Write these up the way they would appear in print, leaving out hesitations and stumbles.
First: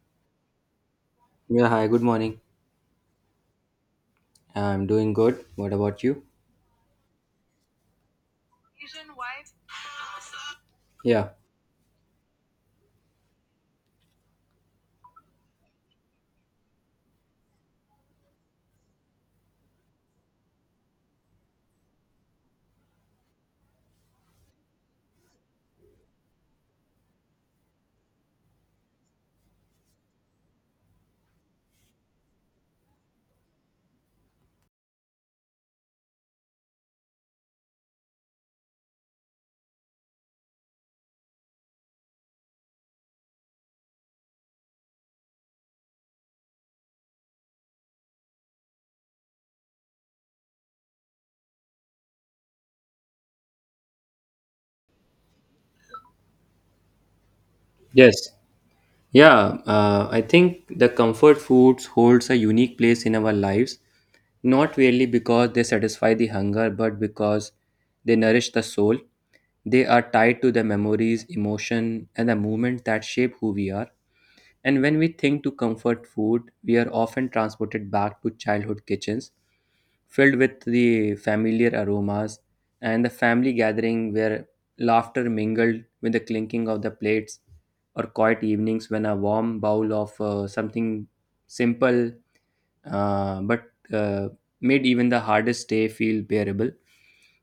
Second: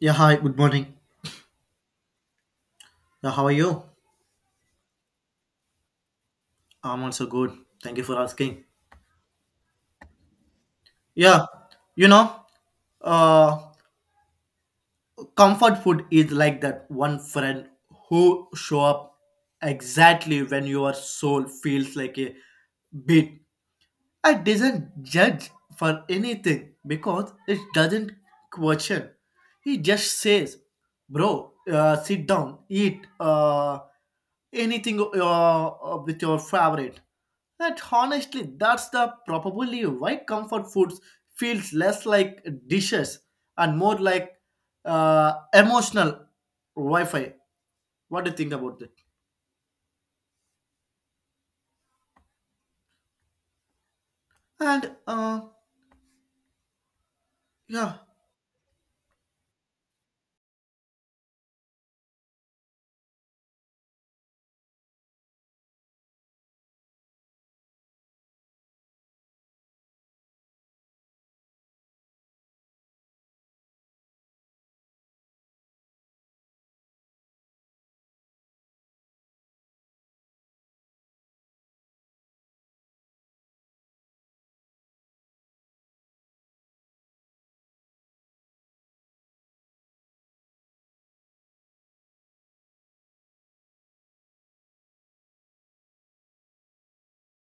Yeah, hi, good morning. Yeah, hi, good morning. Yeah, how are you? I'm doing good. What about you? I'm also good. Thank you for asking. Yeah. Yeah, you know, uh, comfort food is like that one friend who show up exactly when your soul feels like a bit. I doesn't judge for anything because it doesn't question. He just says, "Bro, sit down, eat anything with your favorite." That honestly, that's the probably why comfort foods feels less like dishes and more like emotional Wi-Fi. What do you think about that? And uh, yeah, Yes. Yeah, I think the comfort foods holds a unique place in our lives, not really because they satisfy the hunger, but because they nourish the soul. They are tied to the memories, emotion, and the movement that shape who we are. And when we think to comfort food, we are often transported back to childhood kitchens filled with the familiar aromas and the family gathering where laughter mingled with the clinking of the plates or quiet evenings when a warm bowl of something simple but made even the hardest day feel bearable,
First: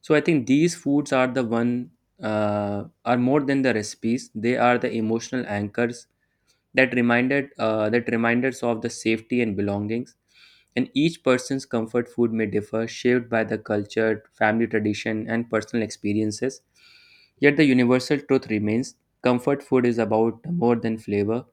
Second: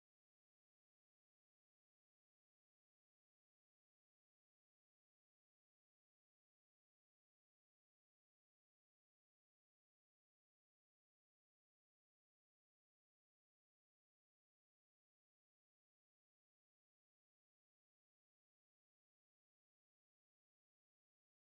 so I think these foods are the one, are more than the recipes. They are the emotional anchors that reminders of the safety and belongings. And each person's comfort food may differ, shaped by the culture, family tradition, and personal experiences. Yet the universal truth remains: comfort food is about more than flavor,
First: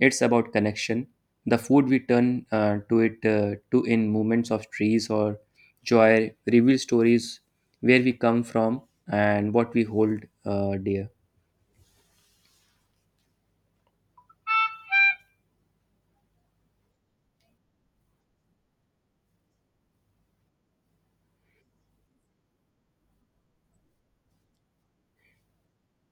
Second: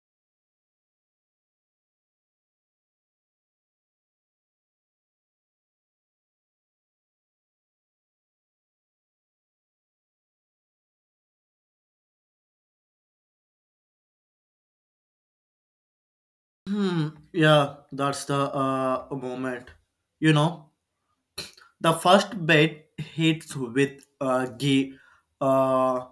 it's about connection. The food we turn to in moments of trees or joy reveals stories where we come from and what we hold dear. Hmm. Yeah, that's the moment. You know, the first bit hits with G. Uh,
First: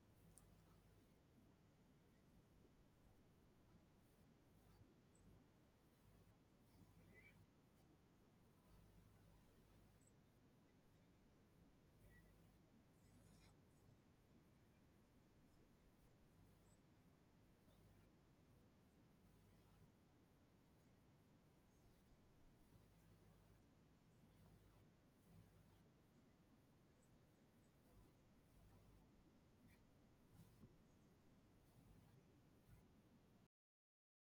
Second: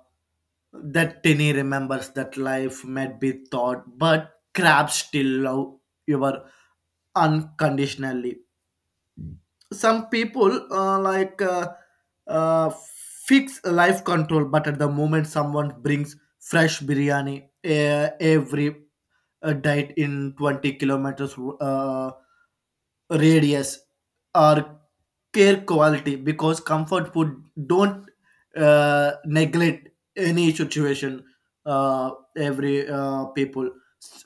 that Tinny remembers that life might be thought, but crabs still love you. Were unconditionally. Some people uh, fix life control, but at the moment someone brings fresh biryani every diet in 20 kilometers radius or care quality because comfort food don't neglect any situation, uh, every people.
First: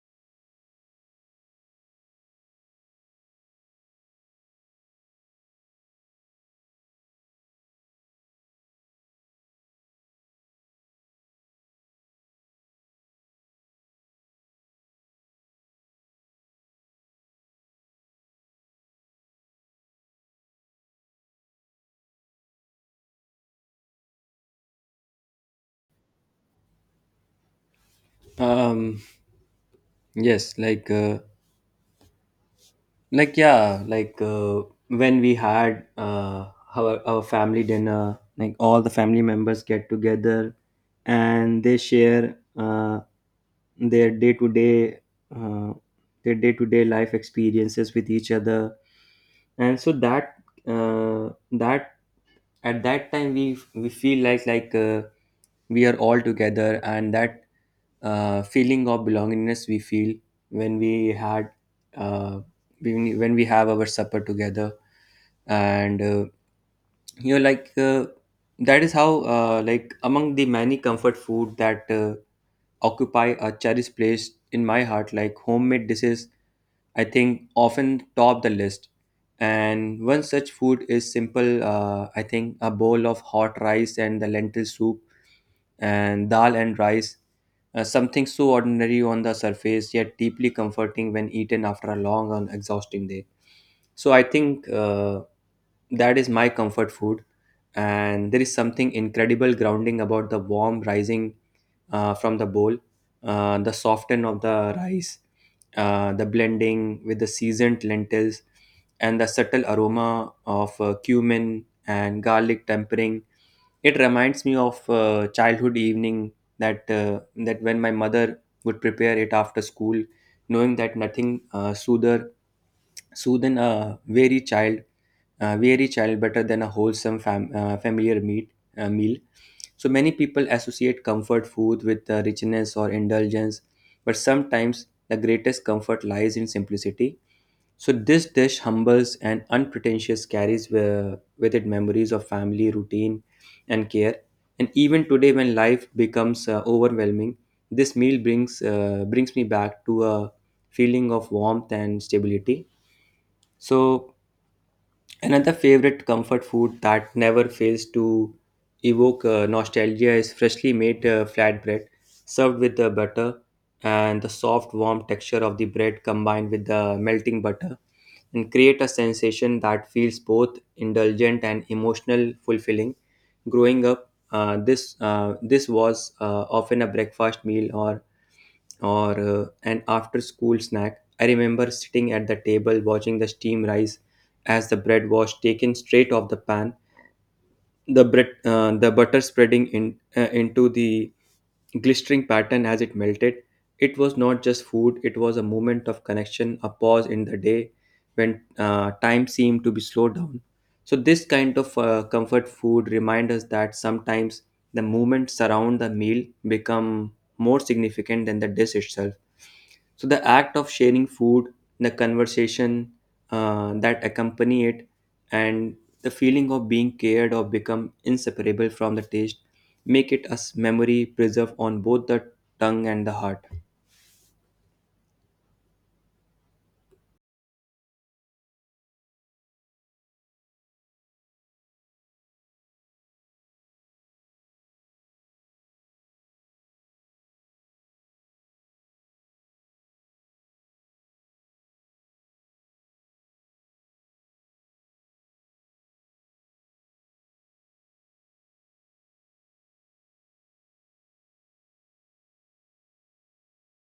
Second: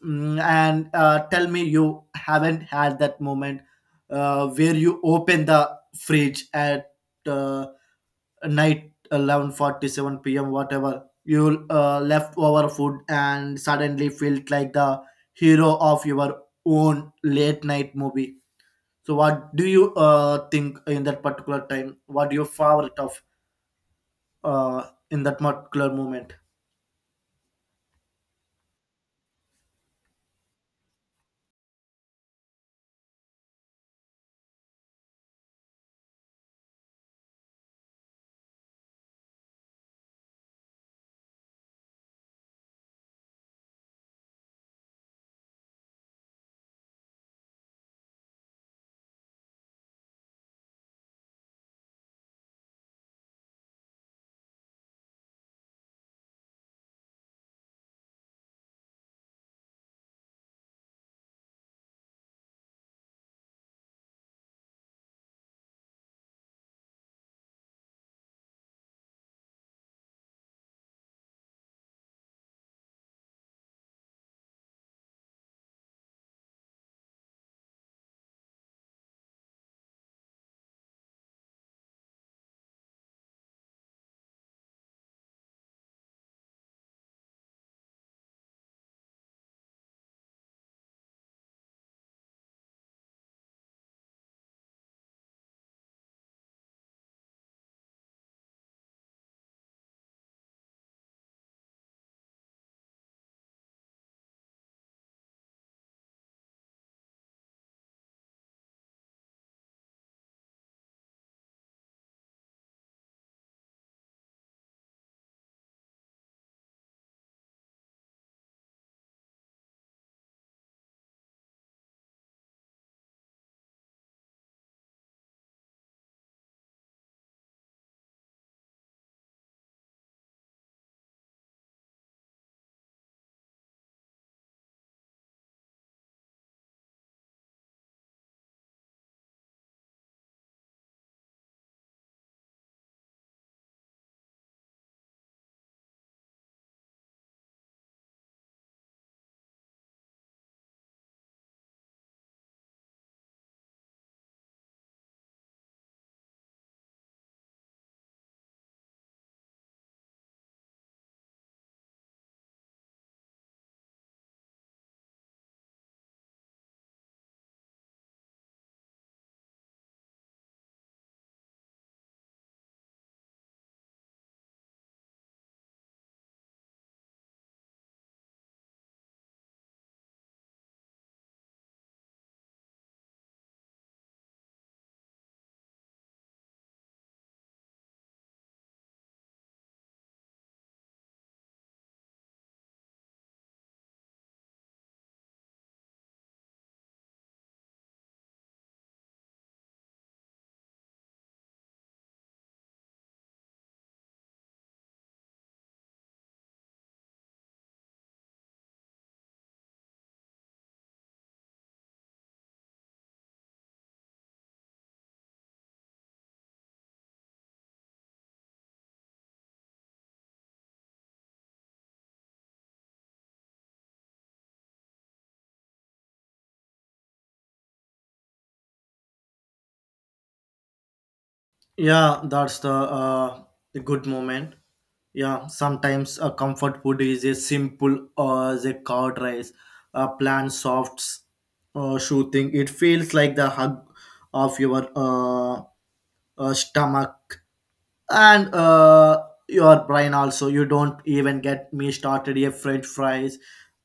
Mm, and tell me you haven't had that moment where you open the fridge at uh, night 11:47 p.m. whatever you leftover food and suddenly felt like the hero of your own late night movie. So, what do you think in that particular time? What your favorite of uh, in that particular moment? um yes, like when we had our family dinner, like all the family members get together and they share their uh, day-to-day life experiences with each other. And so that uh, that at that time we feel like we are all together, and that feeling of belongingness we feel when we had uh, when we have our supper together. And you know like uh, that is how, like among the many comfort food that occupy a cherished place in my heart, like homemade dishes, I think often top the list. And one such food is simple, I think, a bowl of hot rice and the lentil soup and dal and rice, something so ordinary on the surface yet deeply comforting when eaten after a long and exhausting day. So I think that is my comfort food, and there is something incredible grounding about the warm rising from the bowl, the soften of the rice, the blending with the seasoned lentils, and the subtle aroma of cumin and garlic tempering. It reminds me of childhood evening that that when my mother would prepare it after school, knowing that nothing soother soothen a weary child better than a wholesome familiar meal. So many people associate comfort food with richness or indulgence, but sometimes the greatest comfort lies in simplicity. So this dish, humbles and unpretentious, carries with it memories of family routine and care. And even today, when life becomes overwhelming, this meal brings me back to a feeling of warmth and stability. So another favorite comfort food that never fails to evoke nostalgia is freshly made flatbread served with the butter, and the soft warm texture of the bread combined with the melting butter and create a sensation that feels both indulgent and emotional fulfilling. Growing up, this was often a breakfast meal or an after school snack. I remember sitting at the table watching the steam rise as the bread was taken straight off the pan, the bread, the butter spreading in, into the glistering pattern as it melted. It was not just food, it was a moment of connection, a pause in the day when time seemed to be slowed down. So this kind of comfort food reminds us that sometimes the moments around the meal become more significant than the dish itself. So the act of sharing food, the conversation that accompany it, and the feeling of being cared of become inseparable from the taste, make it a memory preserved on both the tongue and the heart. Yeah, that's the good moment. Yeah, sometimes a comfort food is a simple as a curd rice, a plain soft shoe thing. It feels like the hug of your stomach and your brain also. You don't even get me started a french fries.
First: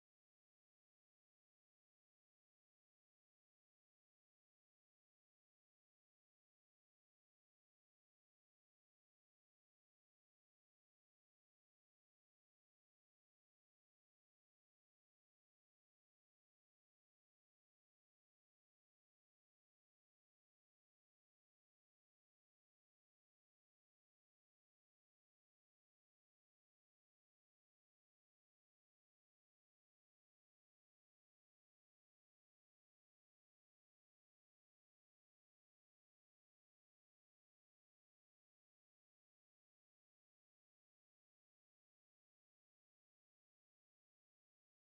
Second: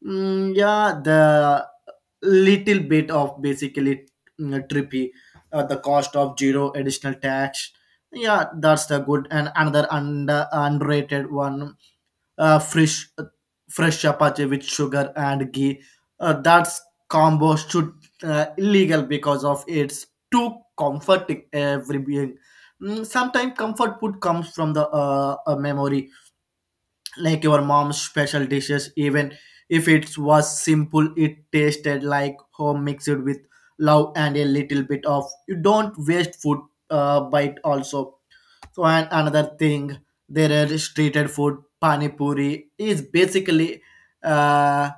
yeah, the little bit of basically trippy at the cost of zero additional tax. Yeah, that's the good. And another underrated one, uh, fresh fresh chapati with sugar and ghee. That combo should illegal because of it's too comforting every being. Mm, sometimes comfort food comes from the a memory, like your mom's special dishes. Even if it was simple, it tasted like home mixed with love and a little bit of. You don't waste food bite also. So and another thing, there are streeted food. Pani puri is basically uh,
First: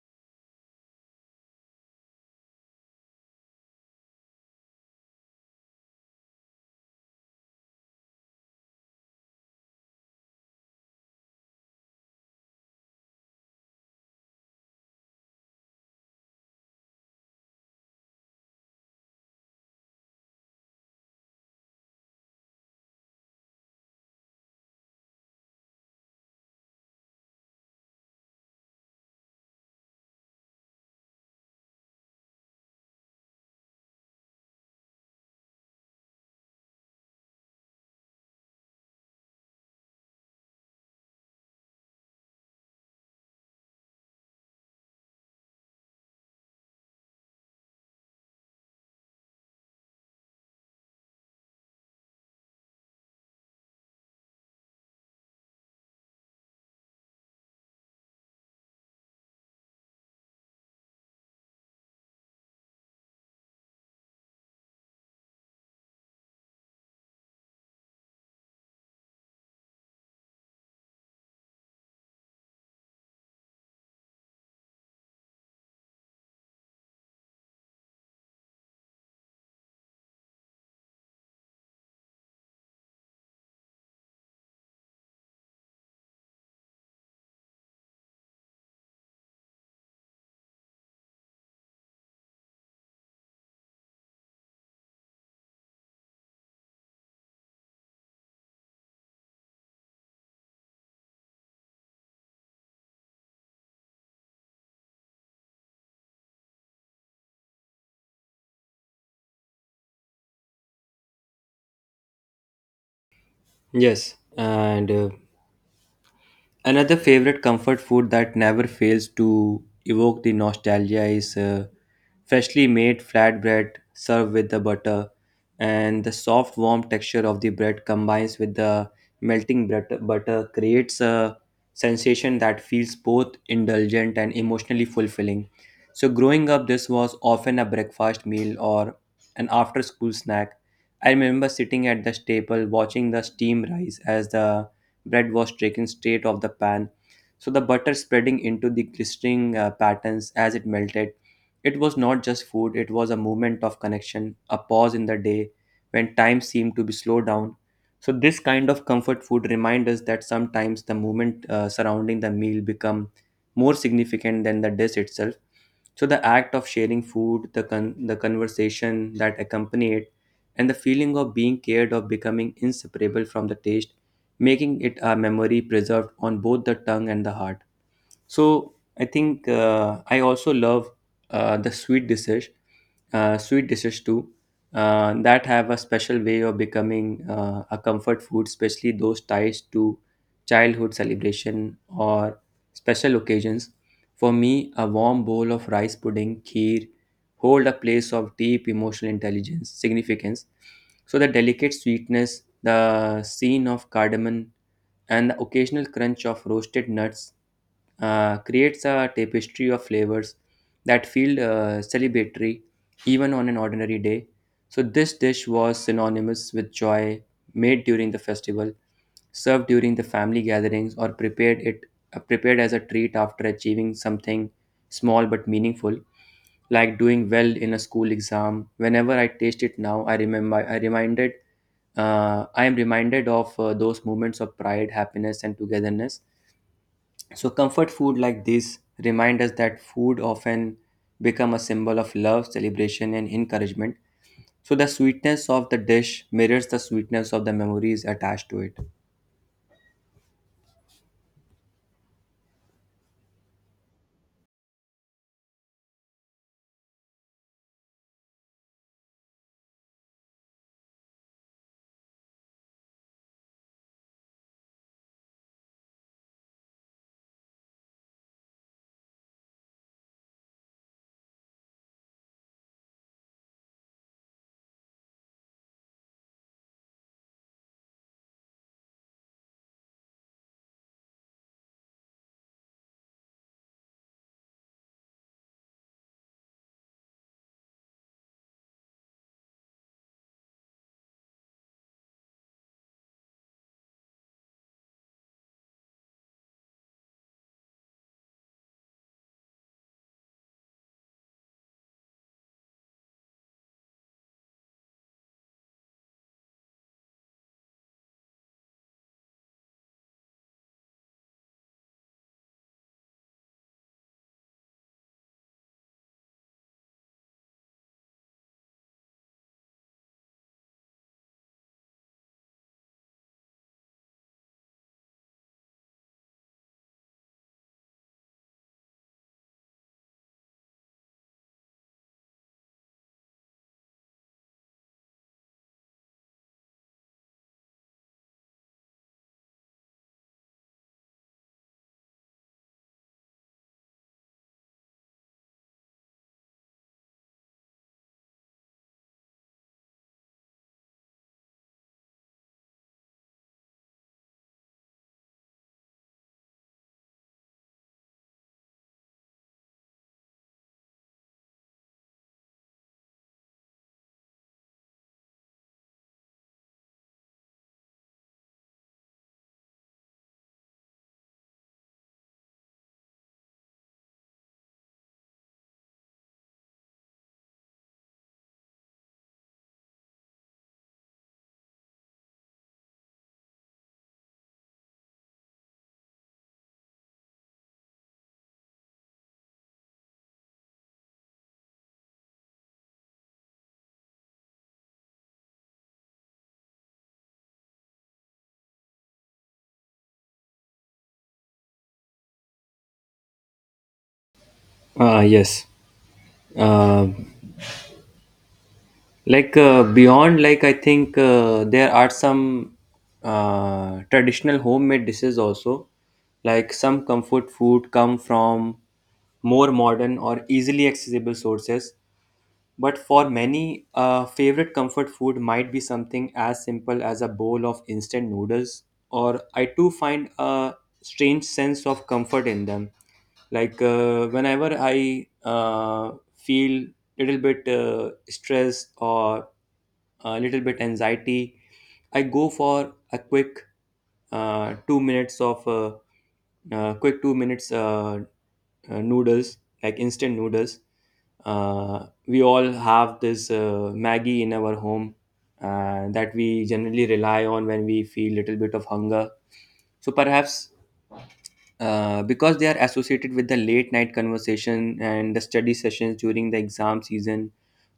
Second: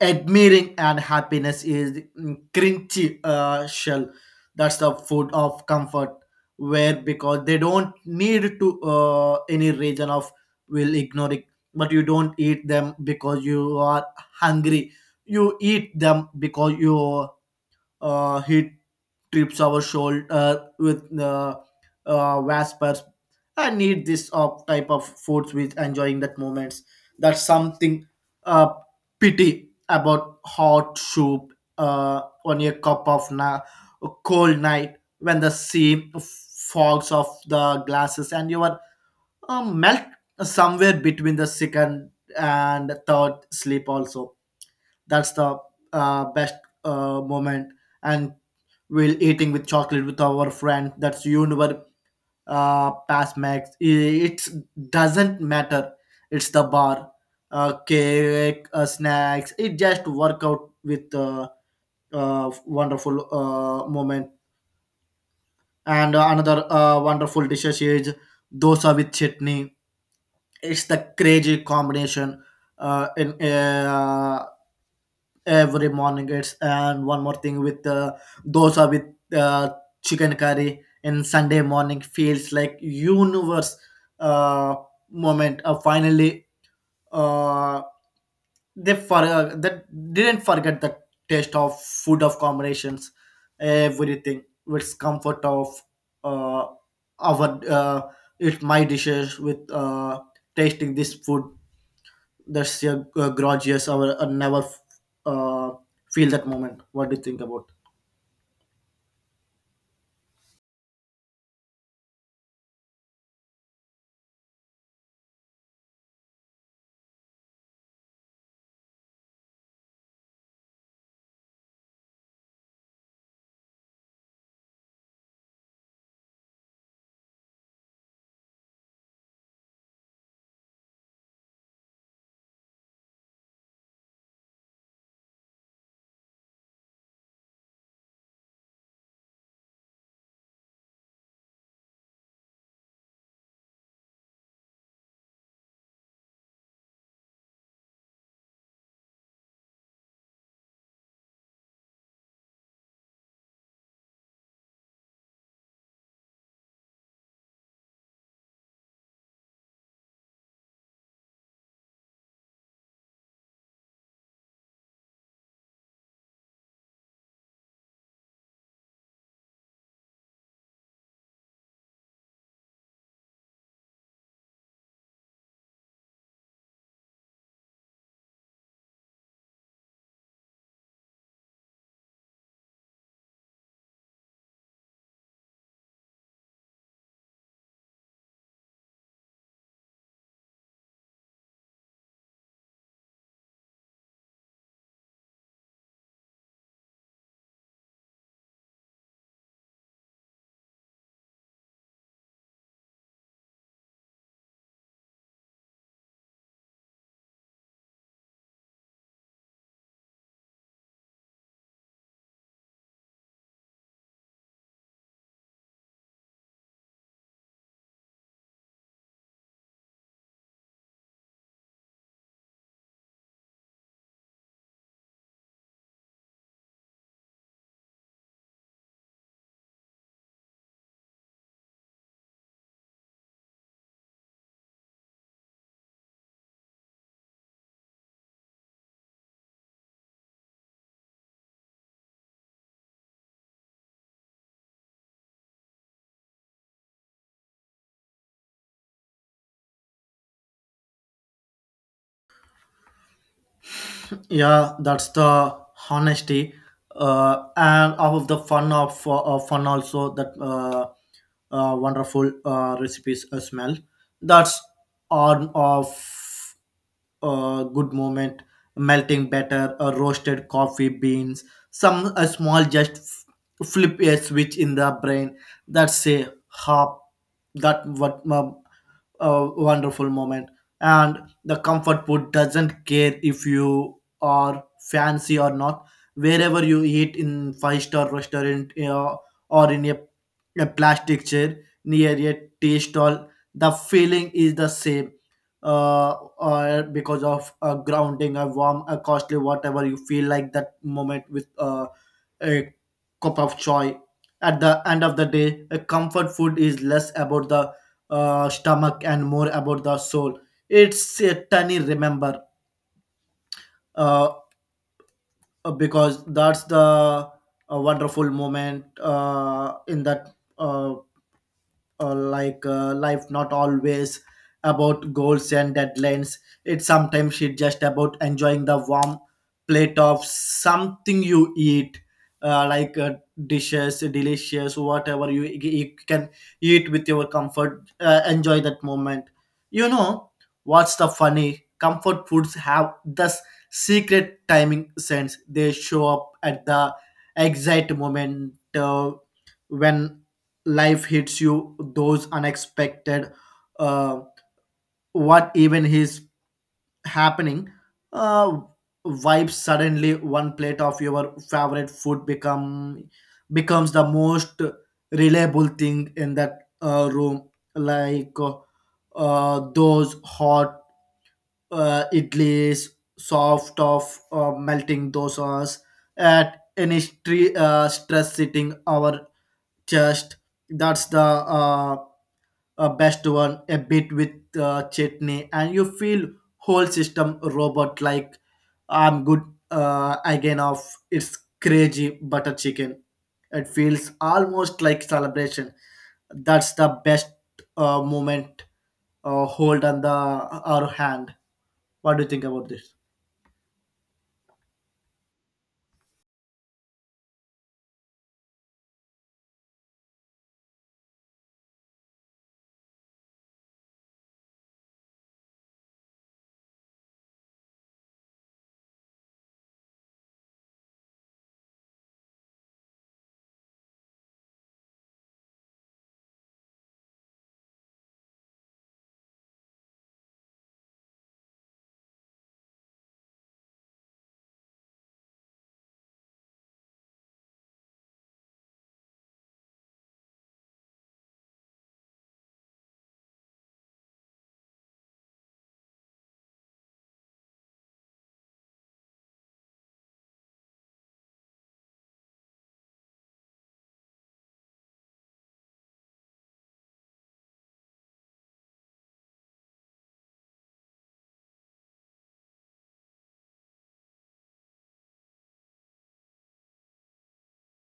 admiring, and happiness is crunchy shell. That's the food of comfort. Where because they don't need to any reason of will ignore it, but you don't eat them because you are hungry. You eat them because you he trips our shoulder with vespers. I need this type of foods with enjoying that moments. That's something uh, pity about hot soup on a cup of cold night when the sea fogs of the glasses and you are melt somewhere between the second and third sleep also. That's the best moment. And we'll eating with chocolate with our friend. That's universe past max. It doesn't matter. It's the bar, cake, snacks. It just work out with wonderful moment. And another wonderful dishes is dosa with chutney. It's the crazy combination in every morning. It's, and one more thing with dosa with chicken curry, and Sunday morning feels like universe uh, moment. Finally, uh, they for that didn't forget the taste of food of combinations, everything with comfort of uh, our it's my dishes with tasting this food. That's your grudge. Yes, I will never uh, feel that moment. What do you think about? Yes, and another favorite comfort food that never fails to evoke the nostalgia is freshly made flatbread served with the butter, and the soft warm texture of the bread combines with the melting butter creates a sensation that feels both indulgent and emotionally fulfilling. So growing up, this was often a breakfast meal or an after school snack. I remember sitting at the table watching the steam rise as the bread was taken straight off the pan, so the butter spreading into the glistening patterns as it melted. It was not just food, it was a moment of connection, a pause in the day when time seemed to be slowed down. So this kind of comfort food reminds us that sometimes the moment surrounding the meal become more significant than the dish itself. So the act of sharing food, the conversation that accompany it, and the feeling of being cared of becoming inseparable from the taste, making it a memory preserved on both the tongue and the heart. So I think, I also love the sweet dishes too, that have a special way of becoming a comfort food, especially those ties to childhood celebration or special occasions. For me, a warm bowl of rice pudding, kheer, hold a place of deep emotional intelligence, significance. So the delicate sweetness, the scene of cardamom, and the occasional crunch of roasted nuts creates a tapestry of flavors that feel celebratory even on an ordinary day. So this dish was synonymous with joy, made during the festival, served during the family gatherings, or prepared as a treat after achieving something small but meaningful, like doing well in a school exam. Whenever I taste it now, I am reminded of those moments of pride, happiness, and togetherness. So comfort food like this remind us that food often become a symbol of love, celebration, and encouragement. So the sweetness of the dish mirrors the sweetness of the memories attached to it. Yeah, that's the honesty and all of the fun of fun also, that wonderful recipes smell. That's on of good moment, melting batter, roasted coffee beans, some a small just flip a switch in the brain that say hop. That what a wonderful moment. And the comfort food doesn't care if you are fancy or not. Wherever you eat in five-star restaurant, or in a plastic chair near a tea stall, the feeling is the same. Uh, or because of a grounding, a warm, a costly, whatever you feel like that moment with a cup of joy. At the end of the day, a comfort food is less about the stomach and more about the soul. It's a tiny remember, uh, because that's the a wonderful moment in that uh, like life not always about goals and deadlines. It's sometimes it's just about enjoying the warm plate of something you eat, uh, like uh, dishes delicious, whatever you, you can eat with your comfort, enjoy that moment. You know what's the funny, comfort foods have this secret timing sense. They show up at the exact moment when life hits you, those unexpected uh, what even is happening uh, vibes. Suddenly one plate of your favorite food becomes the most reliable thing in that room. Like those hot idlis, soft of melting dosas at any stress sitting our chest. That's the best one, a bit with chutney, and you feel whole system robot like I'm good again of. It's crazy butter chicken. It feels almost like celebration. That's the best moment hold on the our hand. What do you think about this? Ah, yes. Uh, Like beyond, like I think there are some traditional homemade dishes also, like some comfort food come from more modern or easily accessible sources. But for many, a favorite comfort food might be something as simple as a bowl of instant noodles, or I too find a strange sense of comfort in them. Like whenever I feel little bit stressed or a little bit anxiety, I go for a quick 2 minutes of quick 2 minutes noodles, like instant noodles. We all have this Maggie in our home that we generally rely on when we feel little bit of hunger. So perhaps because they are associated with the late night conversation and the study sessions during the exam season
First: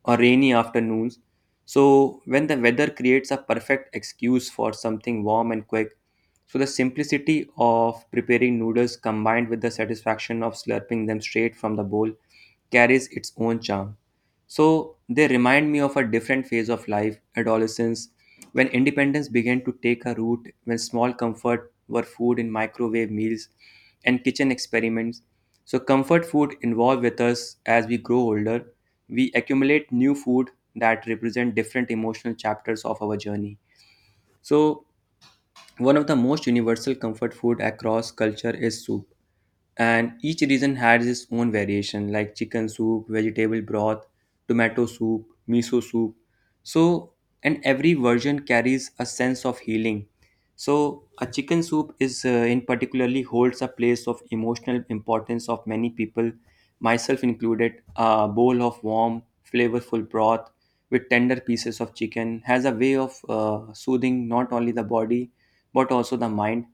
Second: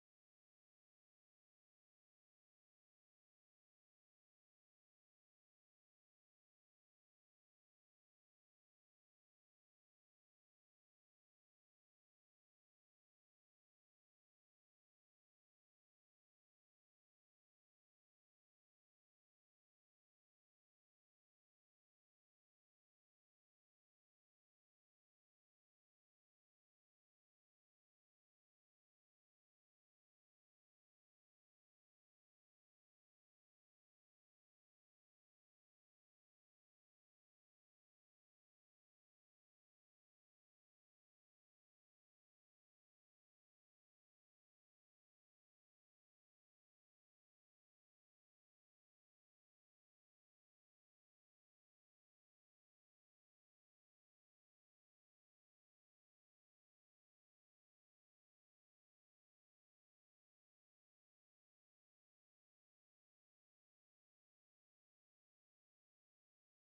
or rainy afternoons. So when the weather creates a perfect excuse for something warm and quick, so the simplicity of preparing noodles combined with the satisfaction of slurping them straight from the bowl carries its own charm. So they remind me of a different phase of life, adolescence, when independence began to take a root, when small comfort were food in microwave meals and kitchen experiments. So comfort food evolve with us as we grow older. We accumulate new food that represent different emotional chapters of our journey. So one of the most universal comfort food across culture is soup, and each region has its own variation, like chicken soup, vegetable broth, tomato soup, miso soup. So, and every version carries a sense of healing. So a chicken soup is, in particularly, holds a place of emotional importance of many people, myself included. A bowl of warm, flavorful broth with tender pieces of chicken has a way of soothing not only the body but also the mind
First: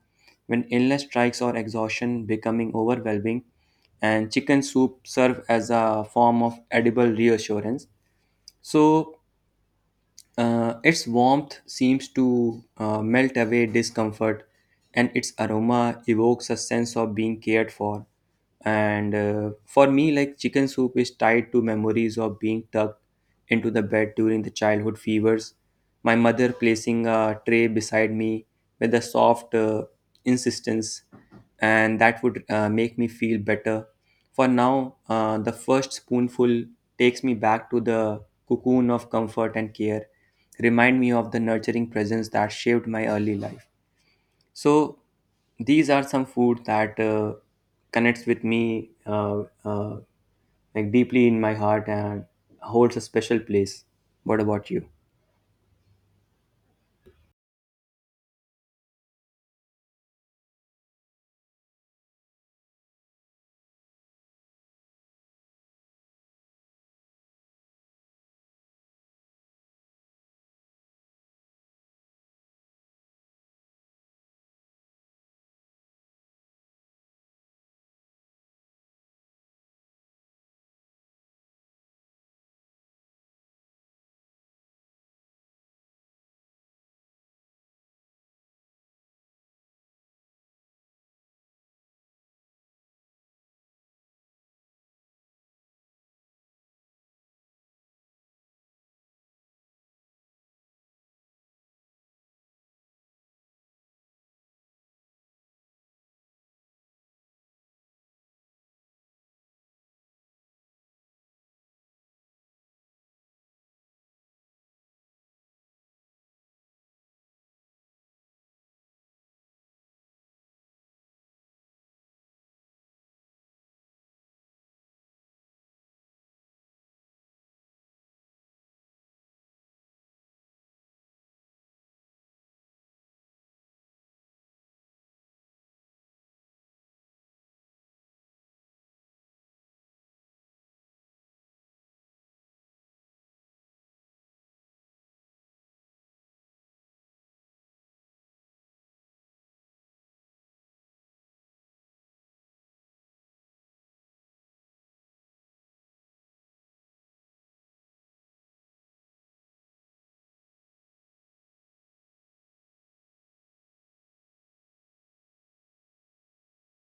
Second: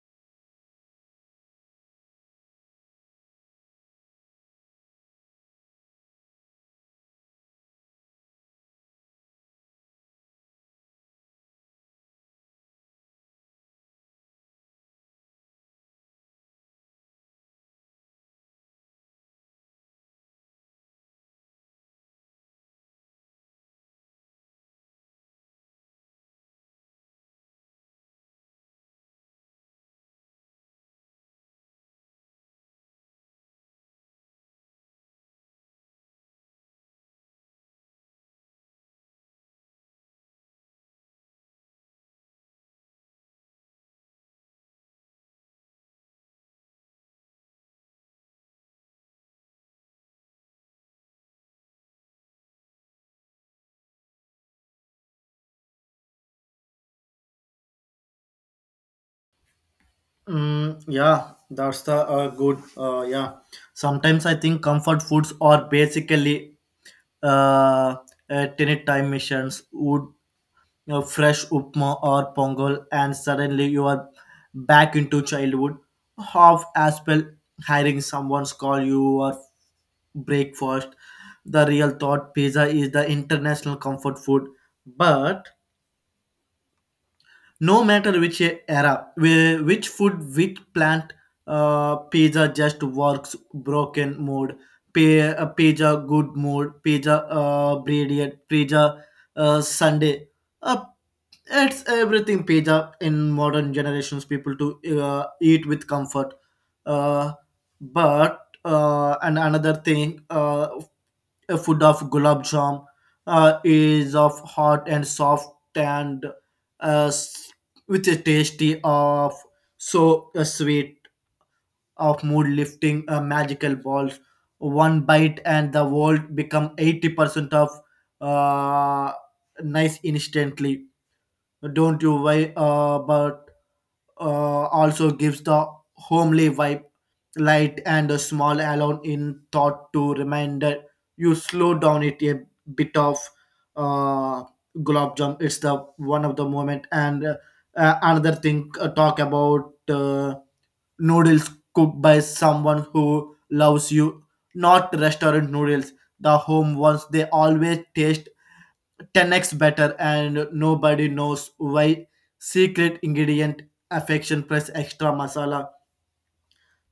when illness strikes or exhaustion becoming overwhelming, and chicken soup serve as a form of edible reassurance. So its warmth seems to melt away discomfort, and its aroma evokes a sense of being cared for. And for me, like chicken soup is tied to memories of being tucked into the bed during the childhood fevers. My mother placing a tray beside me with a soft insistence, and that would make me feel better. For now, the first spoonful takes me back to the cocoon of comfort and care, remind me of the nurturing presence that shaped my early life. So these are some food that connects with me, like deeply in my heart, and holds a special place. What about you? Mm, yeah, that's the good. Yeah, sometimes I think comfort foods are basically uh, tenet time missions, wood, you know, fresh upma or pongal, and suddenly you are back into childhood. Half as well hiring someone's call you or breakfast. The real thought pizza is the international comfort food, but no matter which era which food, which plant, pizza just works broken mood. Pizza good mood, pizza brilliant pizza, Sunday, uh, it's everything pizza. In modern generations, people to eat with comfort, uh, but and another thing, a food of gulab jam, is of hot and soft, and uh, s- with a tasty of so sweet of mood lifting magical balls. One bite and the world become 80% of uh, nice instantly. Don't you worry about also gives the homely vibe, light and a small alone in thought to reminder you slow down it a bit of uh, glob jump. It's the one of the moment, and another thing, talk about noodles cooked by someone who loves you, not restaurant noodles. The home ones they always taste 10X better, and nobody knows why. Secret ingredient, affection plus extra masala.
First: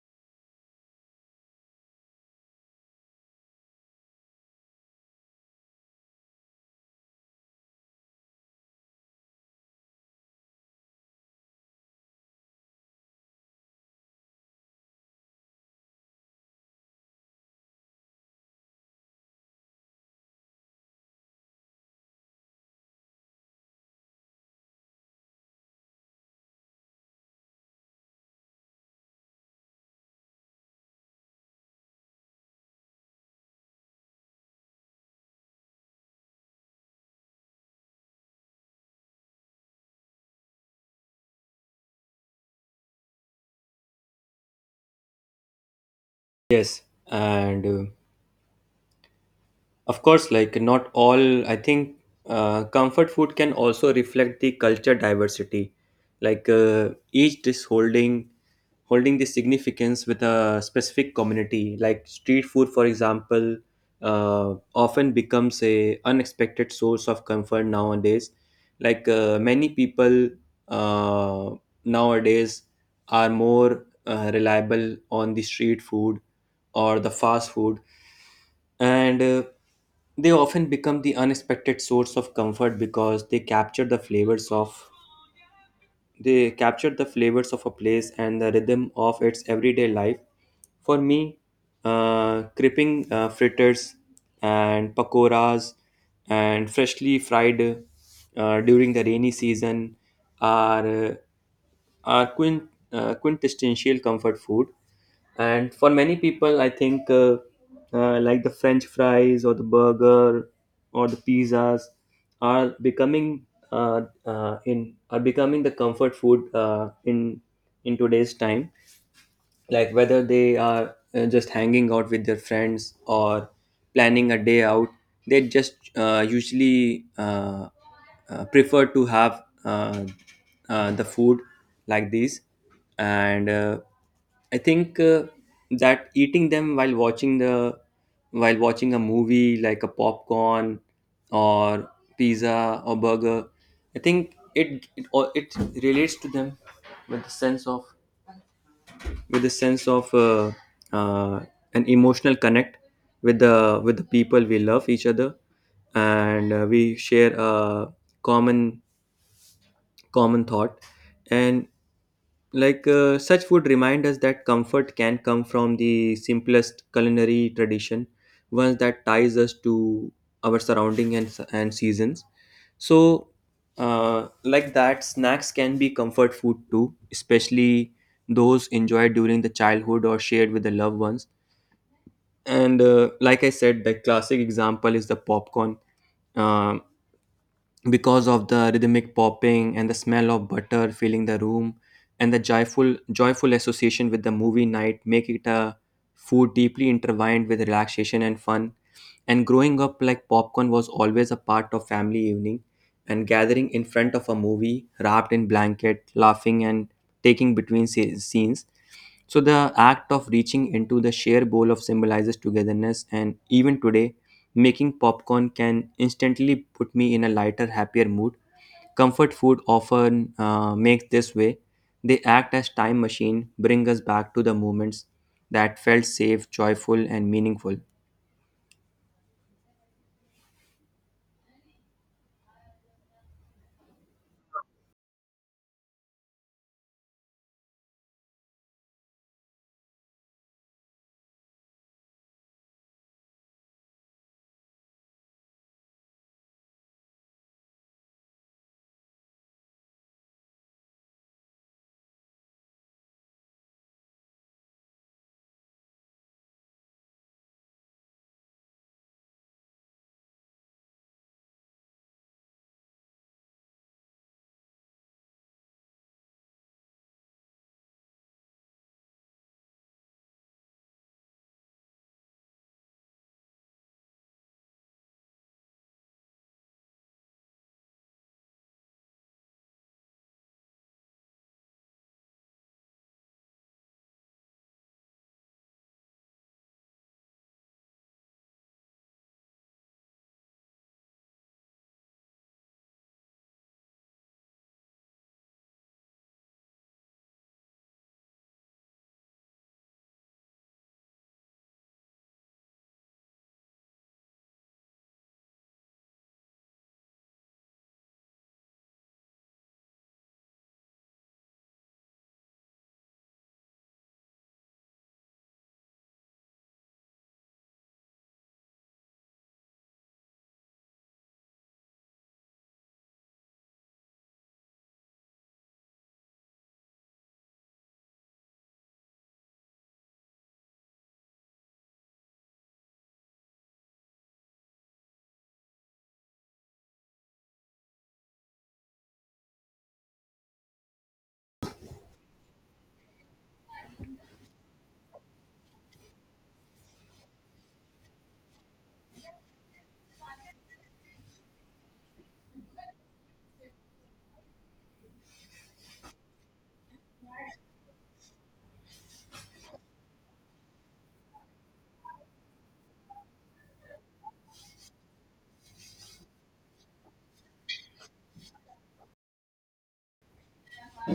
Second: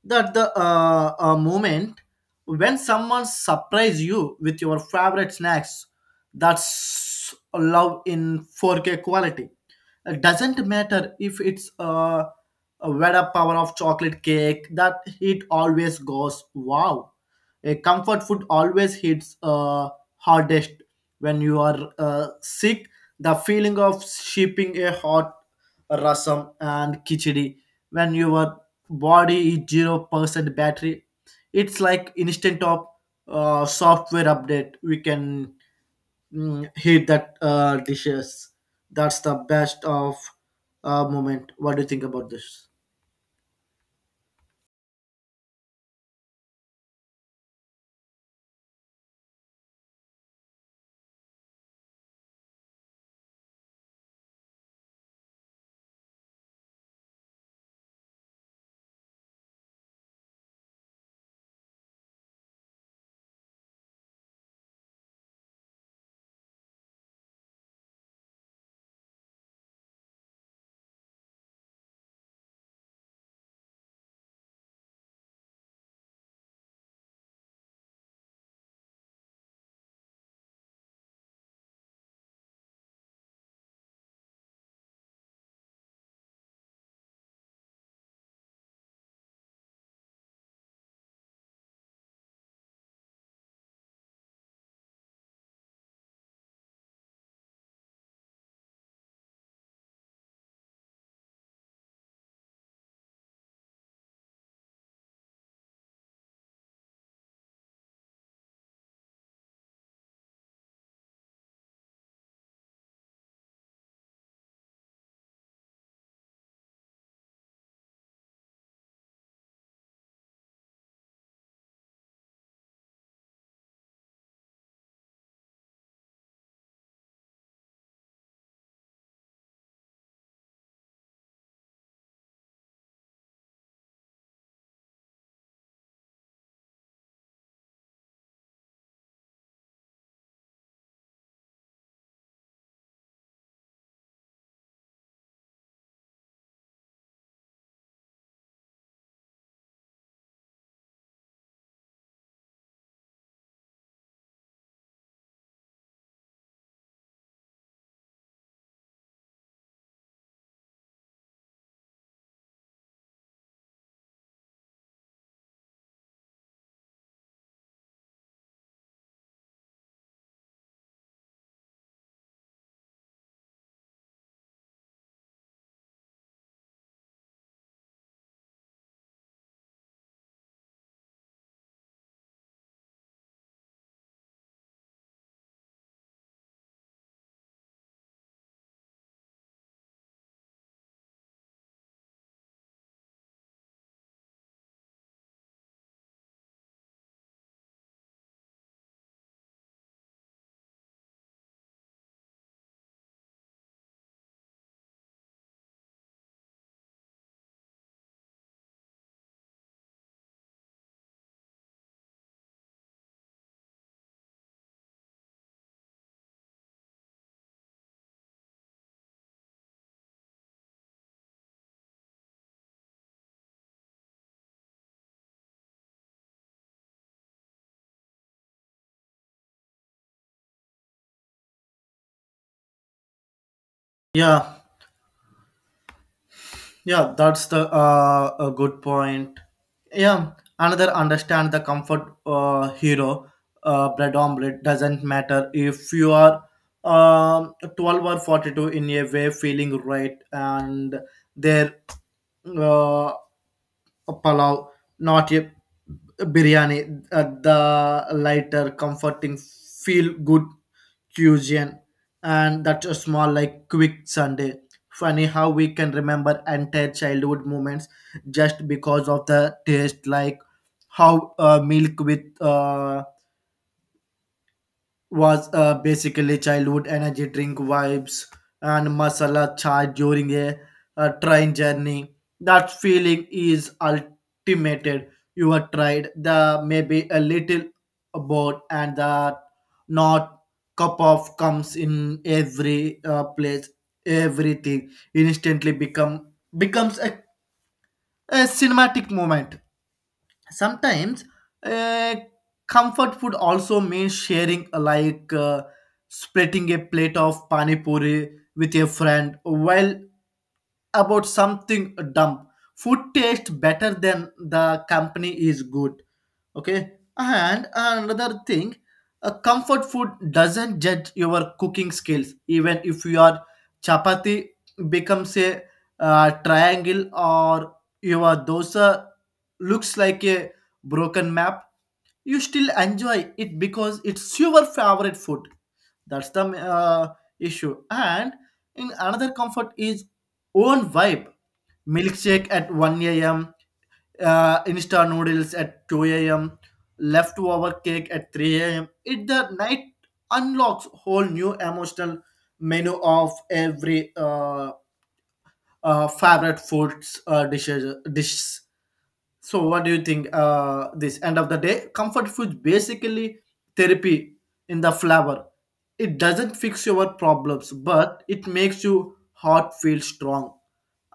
That the moment when someone surprise you with your favorite snacks, that's love in 4K quality. It doesn't matter if it's a vada power of chocolate cake, that it always goes wow. A comfort food always hits hardest when you are sick. The feeling of shipping a hot rasam and khichdi when you were body is 0% battery, it's like instant of software update we can, hit that dishes. That's the best of moment. What do you think about this? Yes, and of course, like not all, I think comfort food can also reflect the culture diversity. Like each dish holding the significance with a specific community. Like street food, for example, often becomes a unexpected source of comfort nowadays. Like many people, uh, nowadays are more reliable on the street food or the fast food, and they often become the unexpected source of comfort because they capture the flavors of a place and the rhythm of its everyday life. For me, cripping fritters and pakoras and freshly fried during the rainy season are are quintessential comfort food. And for many people, I think like the French fries or the burger or the pizzas are becoming in are becoming the comfort food in today's time, like whether they are just hanging out with their friends or planning a day out, they just usually prefer to have the food like these. And I think that eating them while watching a movie, like a popcorn or pizza or burger, I think it relates to them with the sense of with a sense of uh, an emotional connect with the people we love each other, and we share a common common thought. And like, such food remind us that comfort can come from the simplest culinary tradition, ones that ties us to our surrounding and seasons. So like that, snacks can be comfort food too, especially those enjoyed during the childhood or shared with the loved ones. And like I said, the classic example is the popcorn, um, because of the rhythmic popping and the smell of butter filling the room, and the joyful association with the movie night make it a food deeply intertwined with relaxation and fun. And growing up, like, popcorn was always a part of family evening and gathering in front of a movie, wrapped in blanket, laughing and taking between scenes. So the act of reaching into the share bowl of symbolizes togetherness, and even today, making popcorn can instantly put me in a lighter, happier mood. Comfort food often makes this way. They act as time machine, bring us back to the moments that felt safe, joyful, and meaningful. Yeah, yeah, that's the a good point. Yeah, another understand the comfort hero bread omelette. Doesn't matter if you are 12 or 42, in a way feeling right. And their uh, palau, not a biryani, the lighter, comforting, feel good cuisine, and that's a small like quick Sunday. Funny how we can remember entire childhood moments just because of the taste, like how milk with was basically childhood energy drink vibes, and masala chai during a train journey. That feeling is ultimated. You are tried the maybe a little about, and the not cup of comes in every place. Everything instantly becomes a cinematic moment sometimes. uh, comfort food also means sharing, splitting a plate of pani puri with a friend while about something dumb. Food tastes better than the company is good, okay. And another thing, a comfort food doesn't judge your cooking skills, even if your chapati becomes a triangle, or your dosa looks like a broken map, you still enjoy it because it's your favorite food. That's the uh, issue. And in another comfort is own vibe: milkshake at 1 a.m, Insta noodles at 2 a.m., leftover cake at 3 a.m. It the night unlocks whole new emotional menu of every favorite foods, dishes dishes. So, what do you think? This end of the day, comfort food basically therapy in the flower. It doesn't fix your problems, but it makes you heart feel strong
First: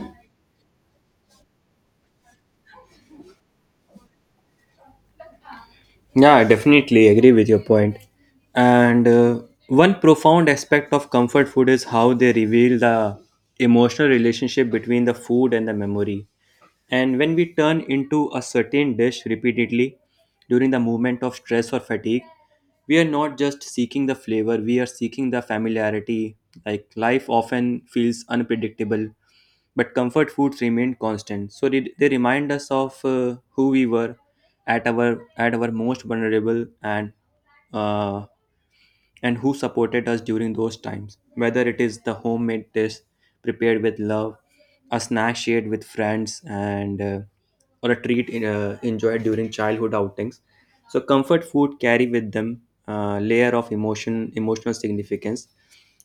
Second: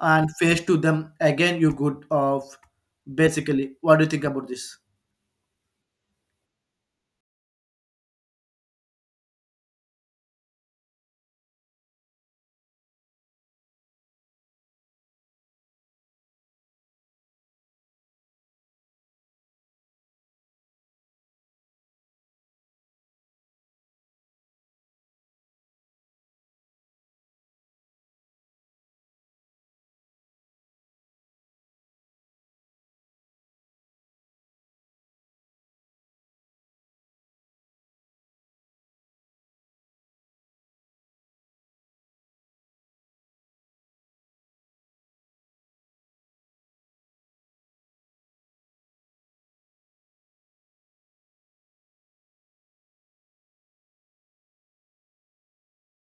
and face to them again. You good of basically. What do you think about this? Yeah, I definitely agree with your point. And one profound aspect of comfort food is how they reveal the emotional relationship between the food and the memory. And when we turn into a certain dish repeatedly during the moment of stress or fatigue, we are not just seeking the flavor, we are seeking the familiarity. Like, life often feels unpredictable, but comfort foods remained constant. So did they remind us of who we were at our most vulnerable, uh, and who supported us during those times. Whether it is the homemade dish prepared with love, a snack shared with friends, and or a treat in, enjoyed during childhood outings. So comfort food carry with them a layer of emotion, emotional significance.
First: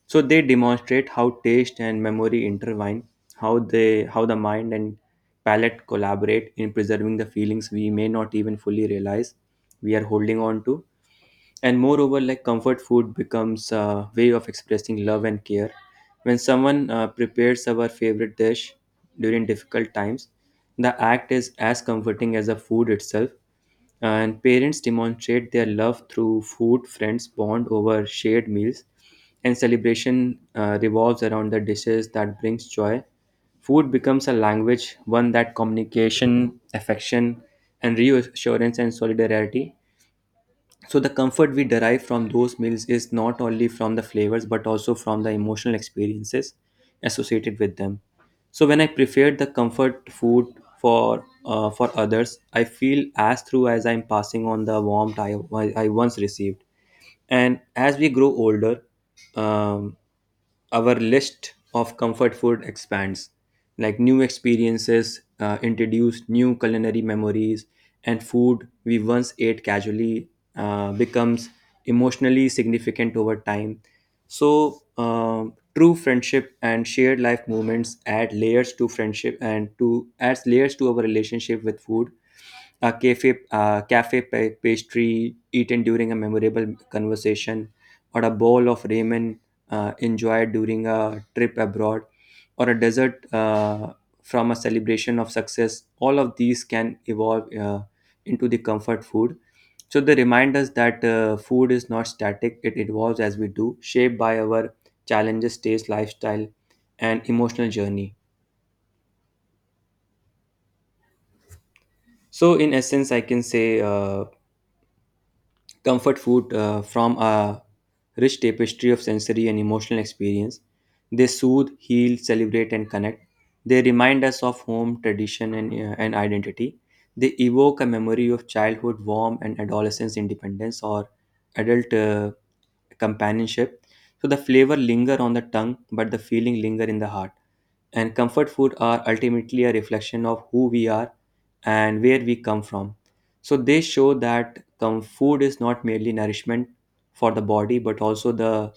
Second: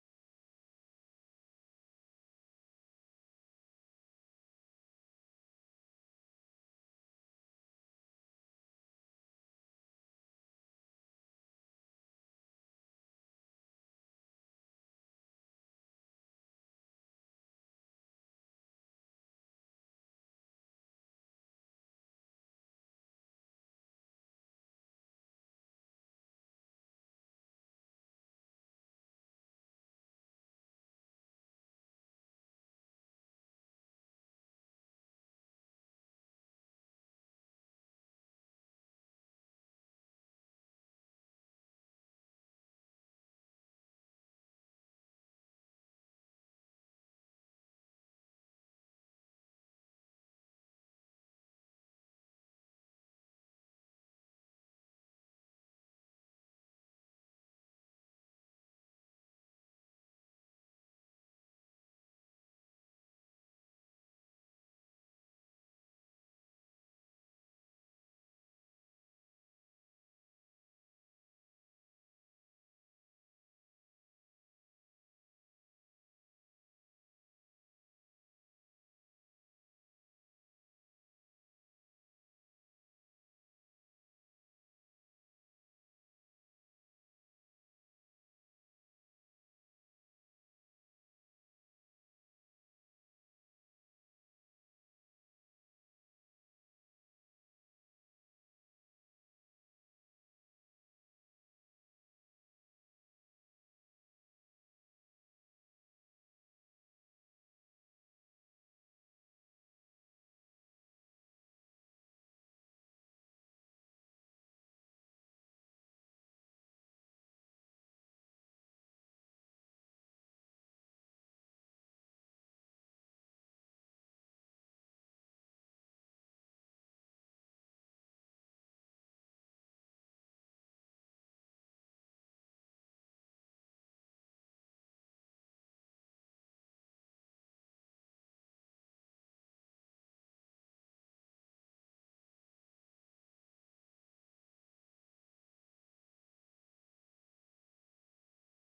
So they demonstrate how taste and memory intertwine, how the mind and palate collaborate in preserving the feelings we may not even fully realize we are holding on to. And moreover, like, comfort food becomes a way of expressing love and care. When someone prepares our favorite dish during difficult times, the act is as comforting as the food itself. And parents demonstrate their love through food, friends bond over shared meals, and celebration revolves around the dishes that brings joy. Food becomes a language, one that communication affection and reassurance and solidarity. So the comfort we derive from those meals is not only from the flavors but also from the emotional experiences associated with them. So when I prepared the comfort food for others, I feel as through as I'm passing on the warmth I once received. And as we grow older, um, our list of comfort food expands. Like, new experiences introduce new culinary memories, and food we once ate casually becomes emotionally significant over time. So true friendship and shared life moments add layers to friendship and to adds layers to our relationship with food. A cafe, pastry eaten during a memorable conversation, or a bowl of ramen enjoyed during a trip abroad, or a dessert from a celebration of success, all of these can evolve into the comfort food. So they remind us that food is not static, it evolves as we do, shaped by our challenges, taste, lifestyle, and emotional journey. So in essence, I can say, comfort food from a rich tapestry of sensory and emotional experience. They soothe, heal, celebrate, and connect. They remind us of home, tradition, and identity. They evoke a memory of childhood warmth and adolescence independence, or adult companionship. So the flavor linger on the tongue, but the feeling linger in the heart. And comfort food are ultimately a reflection of who we are and where we come from. So they show that the food is not merely nourishment for the body, but also the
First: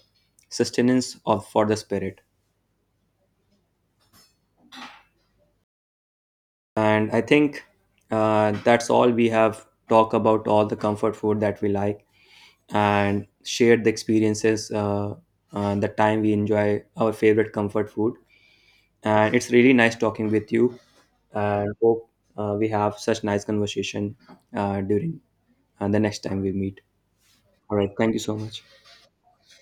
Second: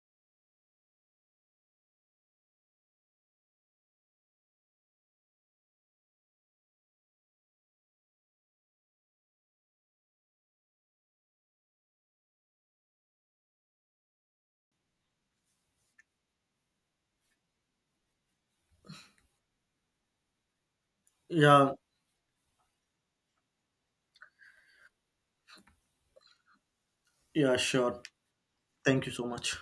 sustenance of for the spirit. And I think that's all. We have talked about all the comfort food that we like and shared the experiences, the time we enjoy our favorite comfort food. And it's really nice talking with you. Yeah, And hope we have such nice conversation during the next time we meet. yeah, All right, sure. thank you so much. Thank you so much.